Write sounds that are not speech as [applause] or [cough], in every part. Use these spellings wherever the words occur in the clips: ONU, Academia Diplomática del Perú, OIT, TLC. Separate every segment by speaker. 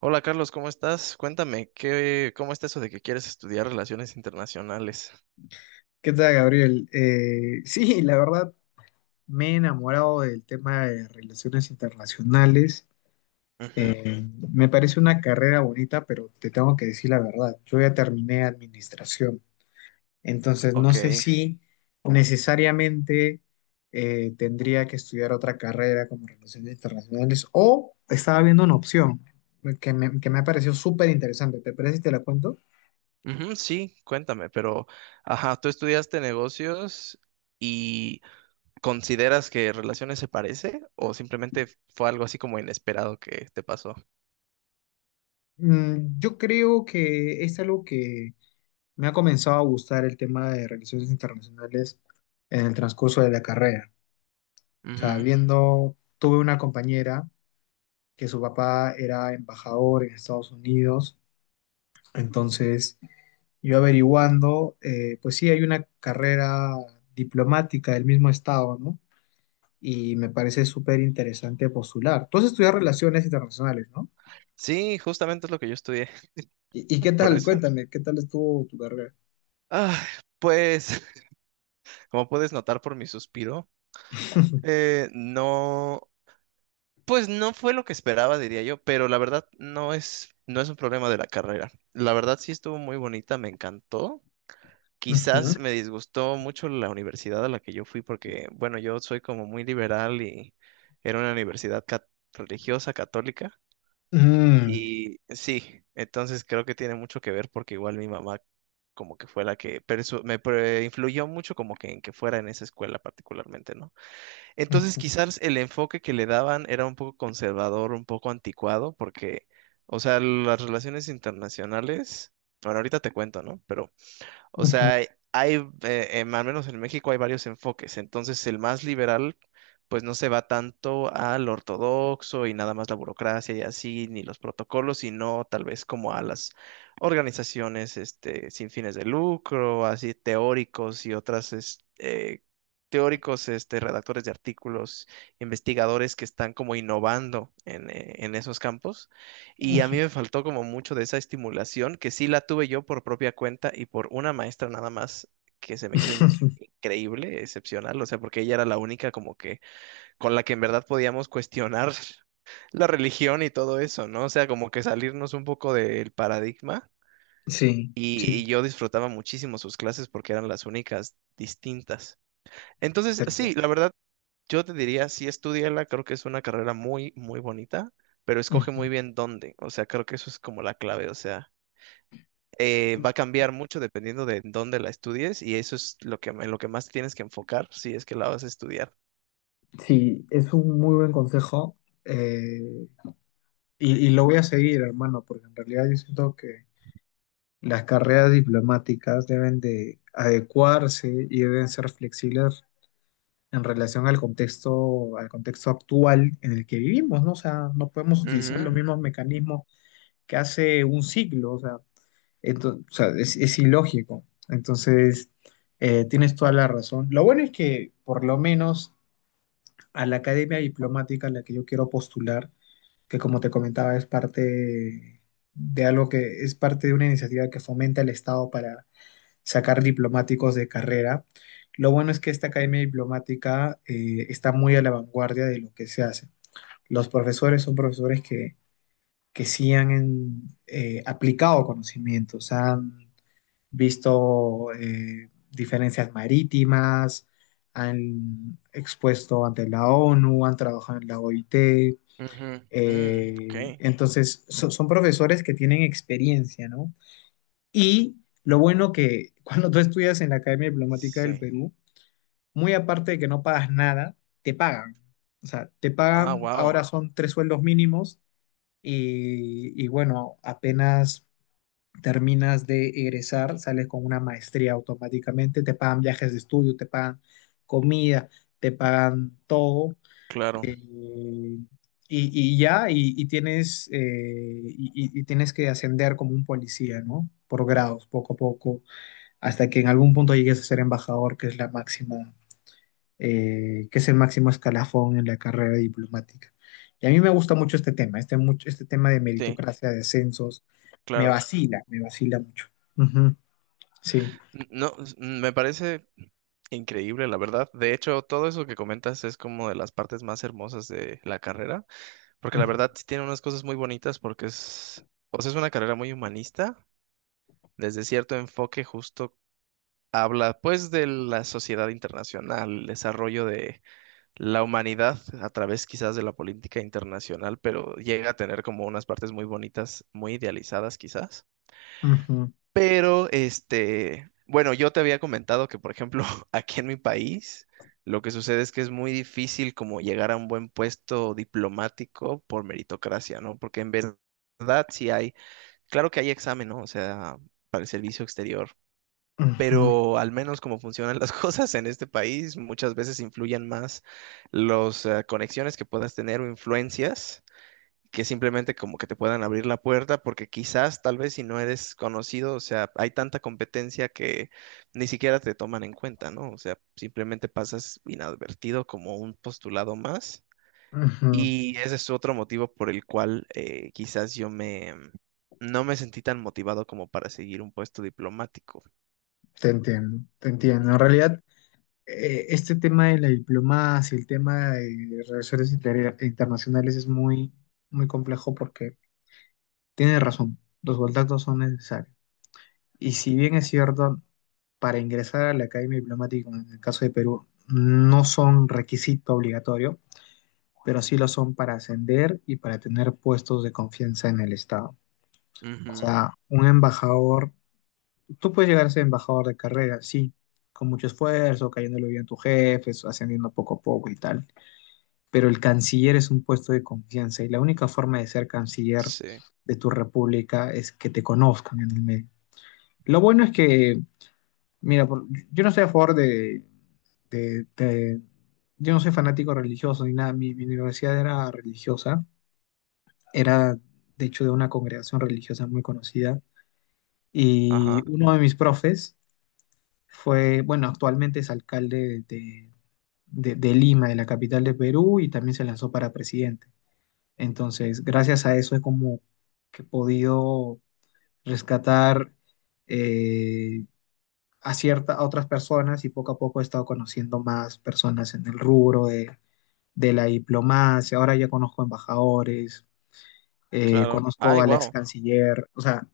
Speaker 1: Hola Carlos, ¿cómo estás? Cuéntame, ¿cómo está eso de que quieres estudiar relaciones internacionales?
Speaker 2: ¿Qué tal, Gabriel? Sí, la verdad me he enamorado del tema de relaciones internacionales.
Speaker 1: Ujú,
Speaker 2: Eh, me parece una carrera bonita, pero te tengo que decir la verdad. Yo ya terminé administración, entonces no
Speaker 1: ok.
Speaker 2: sé si necesariamente tendría que estudiar otra carrera como relaciones internacionales, o estaba viendo una opción que me ha parecido súper interesante. ¿Te parece si te la cuento?
Speaker 1: Ujú, sí, cuéntame, pero, ajá, ¿tú estudiaste negocios y consideras que relaciones se parece o simplemente fue algo así como inesperado que te pasó?
Speaker 2: Yo creo que es algo que me ha comenzado a gustar, el tema de relaciones internacionales en el transcurso de la carrera. O sea,
Speaker 1: Ujú.
Speaker 2: viendo, tuve una compañera que su papá era embajador en Estados Unidos, entonces yo averiguando, pues sí, hay una carrera diplomática del mismo estado, ¿no? Y me parece súper interesante postular. Tú has estudiado relaciones internacionales, ¿no?
Speaker 1: Sí, justamente es lo que yo estudié,
Speaker 2: ¿Y qué
Speaker 1: [laughs] por
Speaker 2: tal?
Speaker 1: eso.
Speaker 2: Cuéntame, ¿qué tal estuvo tu carrera?
Speaker 1: Ah, pues, [laughs] como puedes notar por mi suspiro,
Speaker 2: [laughs]
Speaker 1: no. Pues no fue lo que esperaba, diría yo, pero la verdad no es un problema de la carrera. La verdad sí estuvo muy bonita, me encantó.
Speaker 2: Ujú.
Speaker 1: Quizás me disgustó mucho la universidad a la que yo fui porque, bueno, yo soy como muy liberal y era una universidad religiosa, católica.
Speaker 2: Mm.
Speaker 1: Y sí, entonces creo que tiene mucho que ver porque igual mi mamá como que fue la que influyó mucho como que en que fuera en esa escuela particularmente, ¿no? Entonces,
Speaker 2: Ujú.
Speaker 1: quizás el enfoque que le daban era un poco conservador, un poco anticuado, porque, o sea, las relaciones internacionales, bueno, ahorita te cuento, ¿no? Pero o sea, al menos en México hay varios enfoques. Entonces, el más liberal, pues no se va tanto al ortodoxo y nada más la burocracia y así, ni los protocolos, sino tal vez como a las organizaciones, este, sin fines de lucro, así teóricos y otras, teóricos, este, redactores de artículos, investigadores que están como innovando en esos campos. Y a mí
Speaker 2: Ujú.
Speaker 1: me faltó como mucho de esa estimulación, que sí la tuve yo por propia cuenta y por una maestra nada más que se me hizo
Speaker 2: [laughs]
Speaker 1: increíble, excepcional, o sea, porque ella era la única como que con la que en verdad podíamos cuestionar [laughs] la religión y todo eso, ¿no? O sea, como que salirnos un poco del paradigma
Speaker 2: Sí, sí,
Speaker 1: y yo disfrutaba muchísimo sus clases porque eran las únicas distintas. Entonces,
Speaker 2: te
Speaker 1: sí,
Speaker 2: entiendo.
Speaker 1: la verdad, yo te diría, sí, estudiala, creo que es una carrera muy, muy bonita, pero escoge muy
Speaker 2: Ujú.
Speaker 1: bien dónde. O sea, creo que eso es como la clave. O sea, va a cambiar mucho dependiendo de dónde la estudies y eso es lo que, en lo que más tienes que enfocar si es que la vas a estudiar.
Speaker 2: Sí, es un muy buen consejo, eh, y lo voy a seguir, hermano, porque en realidad yo siento que las carreras diplomáticas deben de adecuarse y deben ser flexibles en relación al contexto actual en el que vivimos, ¿no? O sea, no podemos utilizar los
Speaker 1: Ujú,
Speaker 2: mismos mecanismos que hace un siglo, o sea, o sea, es ilógico. Entonces, tienes toda la razón. Lo bueno es que por lo menos a la academia diplomática a la que yo quiero postular, que como te comentaba, es parte de algo que es parte de una iniciativa que fomenta el Estado para sacar diplomáticos de carrera. Lo bueno es que esta academia diplomática está muy a la vanguardia de lo que se hace. Los profesores son profesores que sí han aplicado conocimientos, han visto, diferencias marítimas, han expuesto ante la ONU, han trabajado en la OIT.
Speaker 1: ujú, mm, ok,
Speaker 2: Entonces, son profesores que tienen experiencia, ¿no? Y lo bueno que [laughs] cuando tú estudias en la Academia Diplomática del
Speaker 1: sí.
Speaker 2: Perú, muy aparte de que no pagas nada, te pagan. O sea, te
Speaker 1: Ah,
Speaker 2: pagan,
Speaker 1: wow,
Speaker 2: ahora son tres sueldos mínimos, y bueno, apenas terminas de egresar, sales con una maestría automáticamente, te pagan viajes de estudio, te pagan comida, te pagan todo.
Speaker 1: claro,
Speaker 2: Eh, y, y ya, y tienes que ascender como un policía, ¿no? Por grados, poco a poco, hasta que en algún punto llegues a ser embajador, que es la máxima, que es el máximo escalafón en la carrera diplomática. Y a mí me gusta mucho este tema, este tema de
Speaker 1: sí,
Speaker 2: meritocracia, de ascensos,
Speaker 1: claro.
Speaker 2: me vacila mucho. Ujú. Sí.
Speaker 1: No, me parece increíble, la verdad. De hecho, todo eso que comentas es como de las partes más hermosas de la carrera. Porque la
Speaker 2: Ujú,
Speaker 1: verdad sí tiene unas cosas muy bonitas porque es, o sea, es una carrera muy humanista, desde cierto enfoque justo habla pues de la sociedad internacional, el desarrollo de la humanidad a través quizás de la política internacional, pero llega a tener como unas partes muy bonitas, muy idealizadas quizás.
Speaker 2: ujú,
Speaker 1: Pero, este, bueno, yo te había comentado que, por ejemplo, [laughs] aquí en mi país, lo que sucede es que es muy difícil como llegar a un buen puesto diplomático por meritocracia, ¿no? Porque en verdad sí hay, claro que hay examen, ¿no? O sea, para el servicio exterior,
Speaker 2: ujú,
Speaker 1: pero al menos como funcionan las [laughs] cosas en este país, muchas veces influyen más las conexiones que puedas tener o influencias que simplemente como que te puedan abrir la puerta, porque quizás, tal vez si no eres conocido, o sea, hay tanta competencia que ni siquiera te toman en cuenta, ¿no? O sea, simplemente pasas inadvertido como un postulado más.
Speaker 2: ujú.
Speaker 1: Y ese es otro motivo por el cual quizás yo me no me sentí tan motivado como para seguir un puesto diplomático.
Speaker 2: Te entiendo, te entiendo. En
Speaker 1: Ujú,
Speaker 2: realidad, este tema de la diplomacia, el tema de relaciones internacionales es muy, muy complejo, porque tiene razón, los contactos son necesarios. Y si bien es cierto, para ingresar a la Academia Diplomática, en el caso de Perú, no son requisito obligatorio, pero sí lo son para ascender y para tener puestos de confianza en el Estado. O
Speaker 1: ujú,
Speaker 2: sea, un embajador tú puedes llegar a ser embajador de carrera, sí, con mucho esfuerzo, cayéndole bien a tus jefes, ascendiendo poco a poco y tal. Pero el canciller es un puesto de confianza, y la única forma de ser canciller
Speaker 1: sí,
Speaker 2: de tu república es que te conozcan en el medio. Lo bueno es que, mira, yo no estoy a favor de, de- de- yo no soy fanático religioso ni nada. Mi universidad era religiosa, era de hecho de una congregación religiosa muy conocida.
Speaker 1: ajá,
Speaker 2: Y uno de mis profes fue, bueno, actualmente es alcalde de Lima, de la capital de Perú, y también se lanzó para presidente. Entonces, gracias a eso es como que he podido rescatar, eh, a a otras personas, y poco a poco he estado conociendo más personas en el rubro de la diplomacia. Ahora ya conozco embajadores,
Speaker 1: claro.
Speaker 2: conozco
Speaker 1: Ay,
Speaker 2: al ex
Speaker 1: wow.
Speaker 2: canciller, o sea,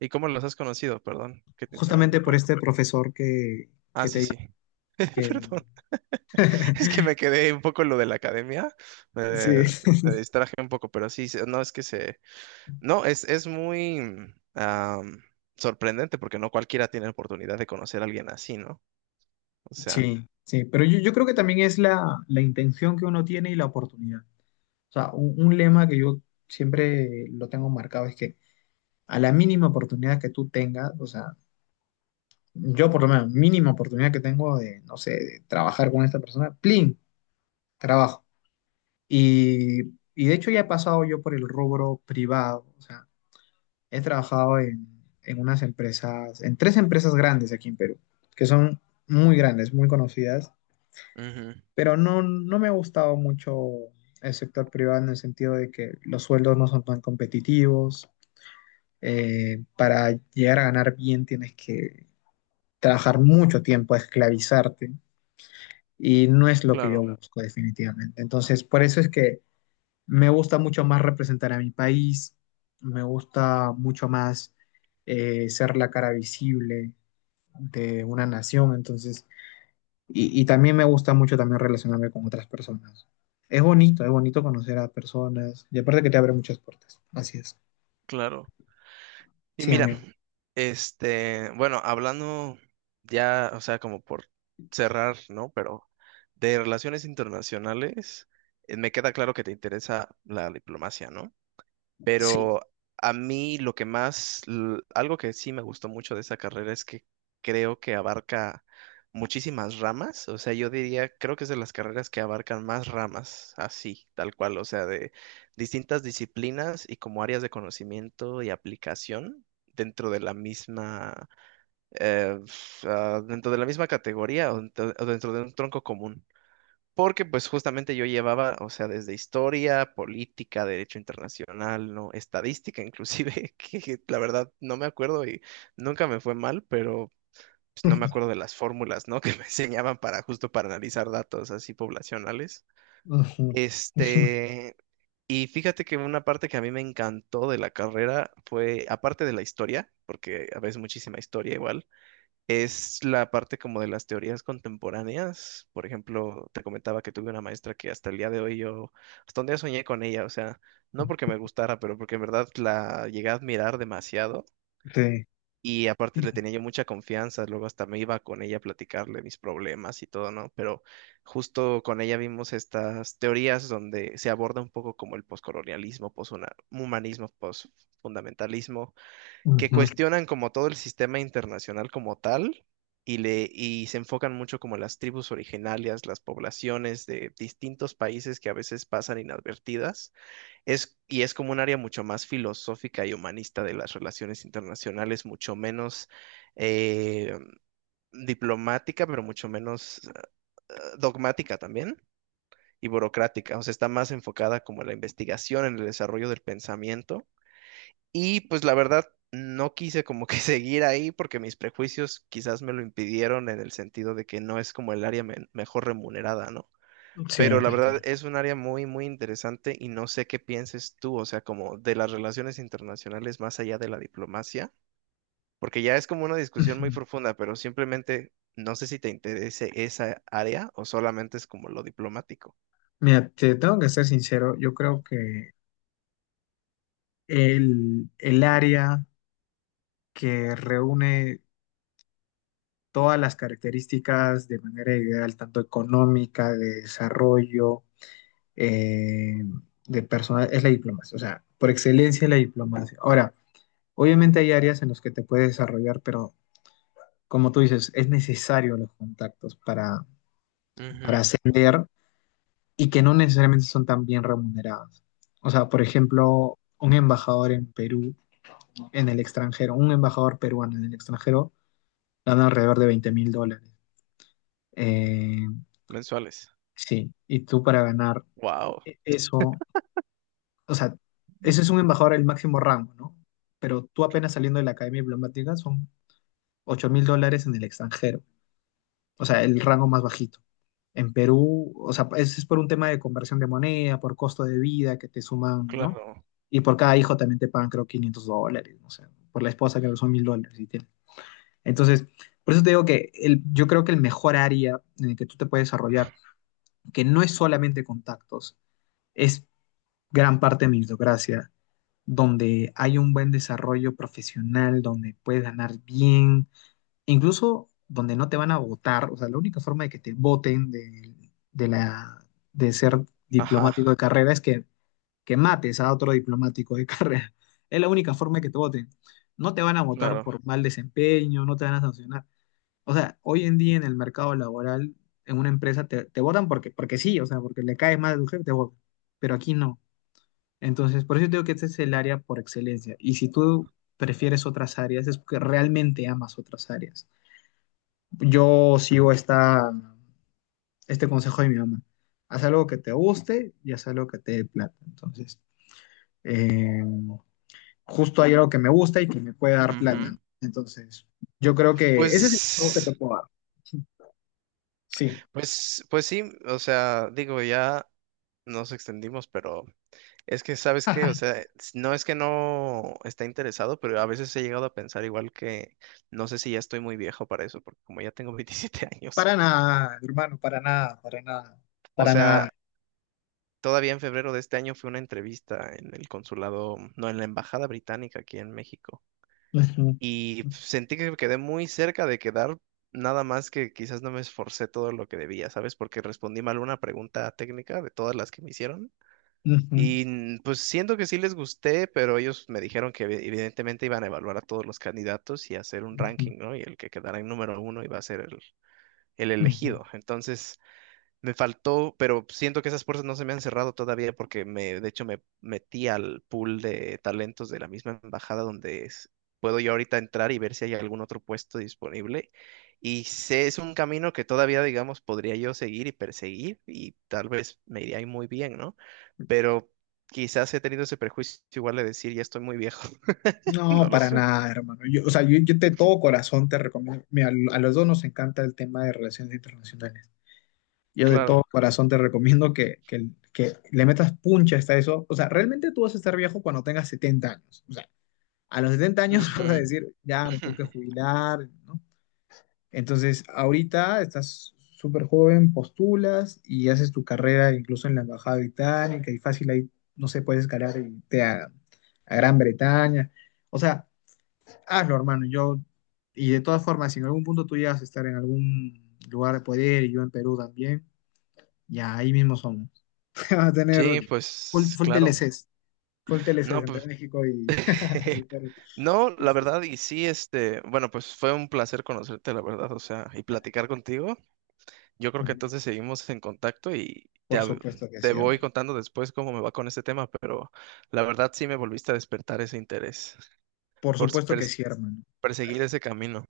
Speaker 1: ¿Y cómo los has conocido? Perdón que te
Speaker 2: justamente
Speaker 1: interrumpa,
Speaker 2: por
Speaker 1: pero.
Speaker 2: este profesor
Speaker 1: Ah,
Speaker 2: que
Speaker 1: sí,
Speaker 2: te
Speaker 1: sí. [laughs]
Speaker 2: que,
Speaker 1: Perdón. [laughs] Es que me quedé un poco en lo de la academia,
Speaker 2: sí.
Speaker 1: eh, me
Speaker 2: [laughs]
Speaker 1: distraje un poco, pero sí, no, es que se... No, es muy sorprendente porque no cualquiera tiene la oportunidad de conocer a alguien así, ¿no? O sea,
Speaker 2: Sí, sí, pero yo creo que también es la intención que uno tiene y la oportunidad. O sea, un lema que yo siempre lo tengo marcado es que, a la mínima oportunidad que tú tengas, o sea, yo por lo menos, mínima oportunidad que tengo de, no sé, de trabajar con esta persona, plin, trabajo. Y, y de hecho ya he pasado yo por el rubro privado, o sea, he trabajado en unas empresas, en tres empresas grandes aquí en Perú, que son muy grandes, muy conocidas,
Speaker 1: ujú,
Speaker 2: pero no, no me ha gustado mucho el sector privado, en el sentido de que los sueldos no son tan competitivos. Para llegar a ganar bien tienes que trabajar mucho tiempo, esclavizarte, y no es lo que yo,
Speaker 1: claro,
Speaker 2: claro, busco definitivamente. Entonces, por eso es que me gusta mucho más representar a mi país, me gusta mucho más, ser la cara visible de una nación. Entonces, y también me gusta mucho también relacionarme con otras personas. Es bonito conocer a personas, y aparte que te abre muchas puertas. Así es.
Speaker 1: claro. Y
Speaker 2: Sí,
Speaker 1: mira,
Speaker 2: amigo.
Speaker 1: este, bueno, hablando ya, o sea, como por cerrar, ¿no? Pero de relaciones internacionales, me queda claro que te interesa la diplomacia, ¿no?
Speaker 2: Sí.
Speaker 1: Pero a mí lo que más, algo que sí me gustó mucho de esa carrera es que creo que abarca muchísimas ramas. O sea, yo diría, creo que es de las carreras que abarcan más ramas, así, tal cual. O sea, de distintas disciplinas y como áreas de conocimiento y aplicación dentro de la misma, dentro de la misma categoría o dentro de un tronco común. Porque pues justamente yo llevaba, o sea, desde historia, política, derecho internacional, no, estadística inclusive, [laughs] que la verdad no me acuerdo y nunca me fue mal, pero pues, no me acuerdo
Speaker 2: [laughs]
Speaker 1: de las fórmulas, ¿no? [laughs] que me enseñaban para analizar datos así poblacionales.
Speaker 2: Ujú. [laughs]
Speaker 1: Este, y fíjate que una parte que a mí me encantó de la carrera fue, aparte de la historia, porque a veces muchísima historia igual es la parte como de las teorías contemporáneas. Por ejemplo, te comentaba que tuve una maestra que hasta el día de hoy yo, hasta un día soñé con ella, o sea, no porque me gustara, pero porque en verdad la llegué a admirar demasiado
Speaker 2: Sí.
Speaker 1: y aparte le tenía yo mucha confianza, luego hasta me iba con ella a platicarle mis problemas y todo, ¿no? Pero justo con ella vimos estas teorías donde se aborda un poco como el poscolonialismo, poshumanismo, posfundamentalismo que
Speaker 2: Ujú.
Speaker 1: cuestionan como todo el sistema internacional como tal y se enfocan mucho como las tribus originarias, las poblaciones de distintos países que a veces pasan inadvertidas. Y es como un área mucho más filosófica y humanista de las relaciones internacionales, mucho menos eh, diplomática, pero mucho menos dogmática también y burocrática, o sea, está más enfocada como en la investigación, en el desarrollo del pensamiento y pues la verdad, no quise como que [laughs] seguir ahí porque mis prejuicios quizás me lo impidieron en el sentido de que no es como el área mejor remunerada, ¿no?
Speaker 2: Sí, te
Speaker 1: Pero la verdad
Speaker 2: entiendo.
Speaker 1: es un área muy, muy interesante y no sé qué pienses tú, o sea, como de las relaciones internacionales más allá de la diplomacia, porque ya es como una discusión muy
Speaker 2: Ujú.
Speaker 1: profunda, pero simplemente no sé si te interese esa área o solamente es como lo diplomático.
Speaker 2: Mira, te tengo que ser sincero, yo creo que el área que reúne todas las características de manera ideal, tanto económica, de desarrollo, eh, de personal, es la diplomacia, o sea, por excelencia es la diplomacia. Ahora, obviamente hay áreas en las que te puedes desarrollar, pero como tú dices, es necesario los contactos para
Speaker 1: Ujú,
Speaker 2: ascender, y que no necesariamente son tan bien remuneradas. O sea, por ejemplo, un embajador en Perú, en el extranjero, un embajador peruano en el extranjero, gana alrededor de $20,000. Eh,
Speaker 1: mensuales.
Speaker 2: sí, y tú para ganar
Speaker 1: Wow,
Speaker 2: eso, o sea, ese es un embajador al máximo rango, ¿no? Pero tú apenas saliendo de la academia diplomática son $8,000 en el extranjero, o sea, el rango más bajito. En Perú, o sea, ese es por un tema de conversión de moneda, por costo de vida que te suman, ¿no?
Speaker 1: claro.
Speaker 2: Y por cada hijo también te pagan, creo, $500, no sé, por la esposa creo que son $1,000. Y tiene. Entonces, por eso te digo que yo creo que el mejor área en el que tú te puedes desarrollar, que no es solamente contactos, es gran parte de meritocracia, donde hay un buen desarrollo profesional, donde puedes ganar bien, e incluso donde no te van a votar. O sea, la única forma de que te voten, de la, de ser diplomático
Speaker 1: Ajá,
Speaker 2: de carrera es que mates a otro diplomático de [laughs] carrera. Es la única forma de que te voten. No te van a votar
Speaker 1: claro.
Speaker 2: por mal desempeño, no te van a sancionar. O sea, hoy en día en el mercado laboral, en una empresa te votan porque sí, o sea, porque le cae mal al jefe, te votan. Pero aquí no. Entonces, por eso digo que este es el área por excelencia. Y si tú prefieres otras áreas, es porque realmente amas otras áreas. Yo sigo este consejo de mi mamá. Haz algo que te guste y haz algo que te dé plata. Entonces, eh, justo hay algo que me gusta y que me puede dar
Speaker 1: Ujú.
Speaker 2: plata. Entonces, yo creo que ese es el consejo que te
Speaker 1: Pues,
Speaker 2: puedo dar. Sí.
Speaker 1: pues sí, o sea, digo, ya nos extendimos, pero es que, ¿sabes qué? O sea,
Speaker 2: [laughs]
Speaker 1: no es que no está interesado, pero a veces he llegado a pensar igual que, no sé si ya estoy muy viejo para eso, porque como ya tengo [laughs] 27 años,
Speaker 2: Para nada, hermano, para nada, para nada,
Speaker 1: o
Speaker 2: para
Speaker 1: sea,
Speaker 2: nada.
Speaker 1: todavía en febrero de este año fue una entrevista en el consulado, no, en la embajada británica aquí en México.
Speaker 2: Ujú,
Speaker 1: Y sentí que quedé muy cerca de quedar, nada más que quizás no me esforcé todo lo que debía, ¿sabes? Porque respondí mal una pregunta técnica de todas las que me hicieron.
Speaker 2: ujú,
Speaker 1: Y mm, pues siento que sí les gusté, pero ellos me dijeron que evidentemente iban a evaluar a todos los candidatos y hacer un
Speaker 2: ujú,
Speaker 1: ranking, ¿no? Y el que quedara en número uno iba a ser el
Speaker 2: ujú.
Speaker 1: elegido. Entonces me faltó, pero siento que esas puertas no se me han cerrado todavía porque me, de hecho, me metí al pool de talentos de la misma embajada donde puedo yo ahorita entrar y ver si hay algún otro puesto disponible. Y sé, es un camino que todavía, digamos, podría yo seguir y perseguir y tal vez me iría ahí muy bien, ¿no? Pero quizás he tenido ese prejuicio igual de decir, ya estoy muy viejo, [laughs]
Speaker 2: No,
Speaker 1: no lo
Speaker 2: para
Speaker 1: sé.
Speaker 2: nada, hermano. Yo, o sea, yo de todo corazón te recomiendo. Mira, a los dos nos encanta el tema de relaciones internacionales. Yo de
Speaker 1: Claro.
Speaker 2: todo corazón te recomiendo que le metas puncha hasta eso. O sea, realmente tú vas a estar viejo cuando tengas 70 años. O sea, a los 70 años [laughs] vas a
Speaker 1: Ujú.
Speaker 2: decir, ya me tengo que
Speaker 1: [laughs]
Speaker 2: jubilar, ¿no? Entonces, ahorita estás súper joven, postulas y haces tu carrera incluso en la Embajada Británica, y fácil ahí, no sé, puedes escalar y irte a Gran Bretaña. O sea, hazlo, hermano. Yo, y de todas formas, si en algún punto tú llegas a estar en algún lugar de poder y yo en Perú también, ya ahí mismo somos. [laughs] Vas a tener
Speaker 1: Sí,
Speaker 2: full,
Speaker 1: pues
Speaker 2: full
Speaker 1: claro.
Speaker 2: TLCs, full TLCs
Speaker 1: No,
Speaker 2: entre
Speaker 1: pues
Speaker 2: México y [laughs] el
Speaker 1: [laughs]
Speaker 2: Perú.
Speaker 1: no,
Speaker 2: Sí,
Speaker 1: la
Speaker 2: sí, sí.
Speaker 1: verdad, y sí, este, bueno, pues fue un placer conocerte, la verdad, o sea, y platicar contigo. Yo creo que
Speaker 2: Ujú.
Speaker 1: entonces seguimos en contacto y te,
Speaker 2: Por supuesto que
Speaker 1: te
Speaker 2: sí,
Speaker 1: voy
Speaker 2: hermano.
Speaker 1: contando después cómo me va con este tema, pero la verdad sí me volviste a despertar ese interés
Speaker 2: Por
Speaker 1: por
Speaker 2: supuesto que sí, hermano.
Speaker 1: perseguir ese camino.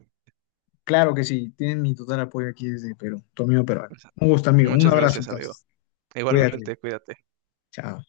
Speaker 2: Claro que sí. Tienen mi total apoyo aquí desde Perú, tu amigo peruano. Un gusto, amigo. Un
Speaker 1: Muchas
Speaker 2: abrazo,
Speaker 1: gracias, amigo.
Speaker 2: entonces. Cuídate.
Speaker 1: Igualmente, cuídate.
Speaker 2: Chao.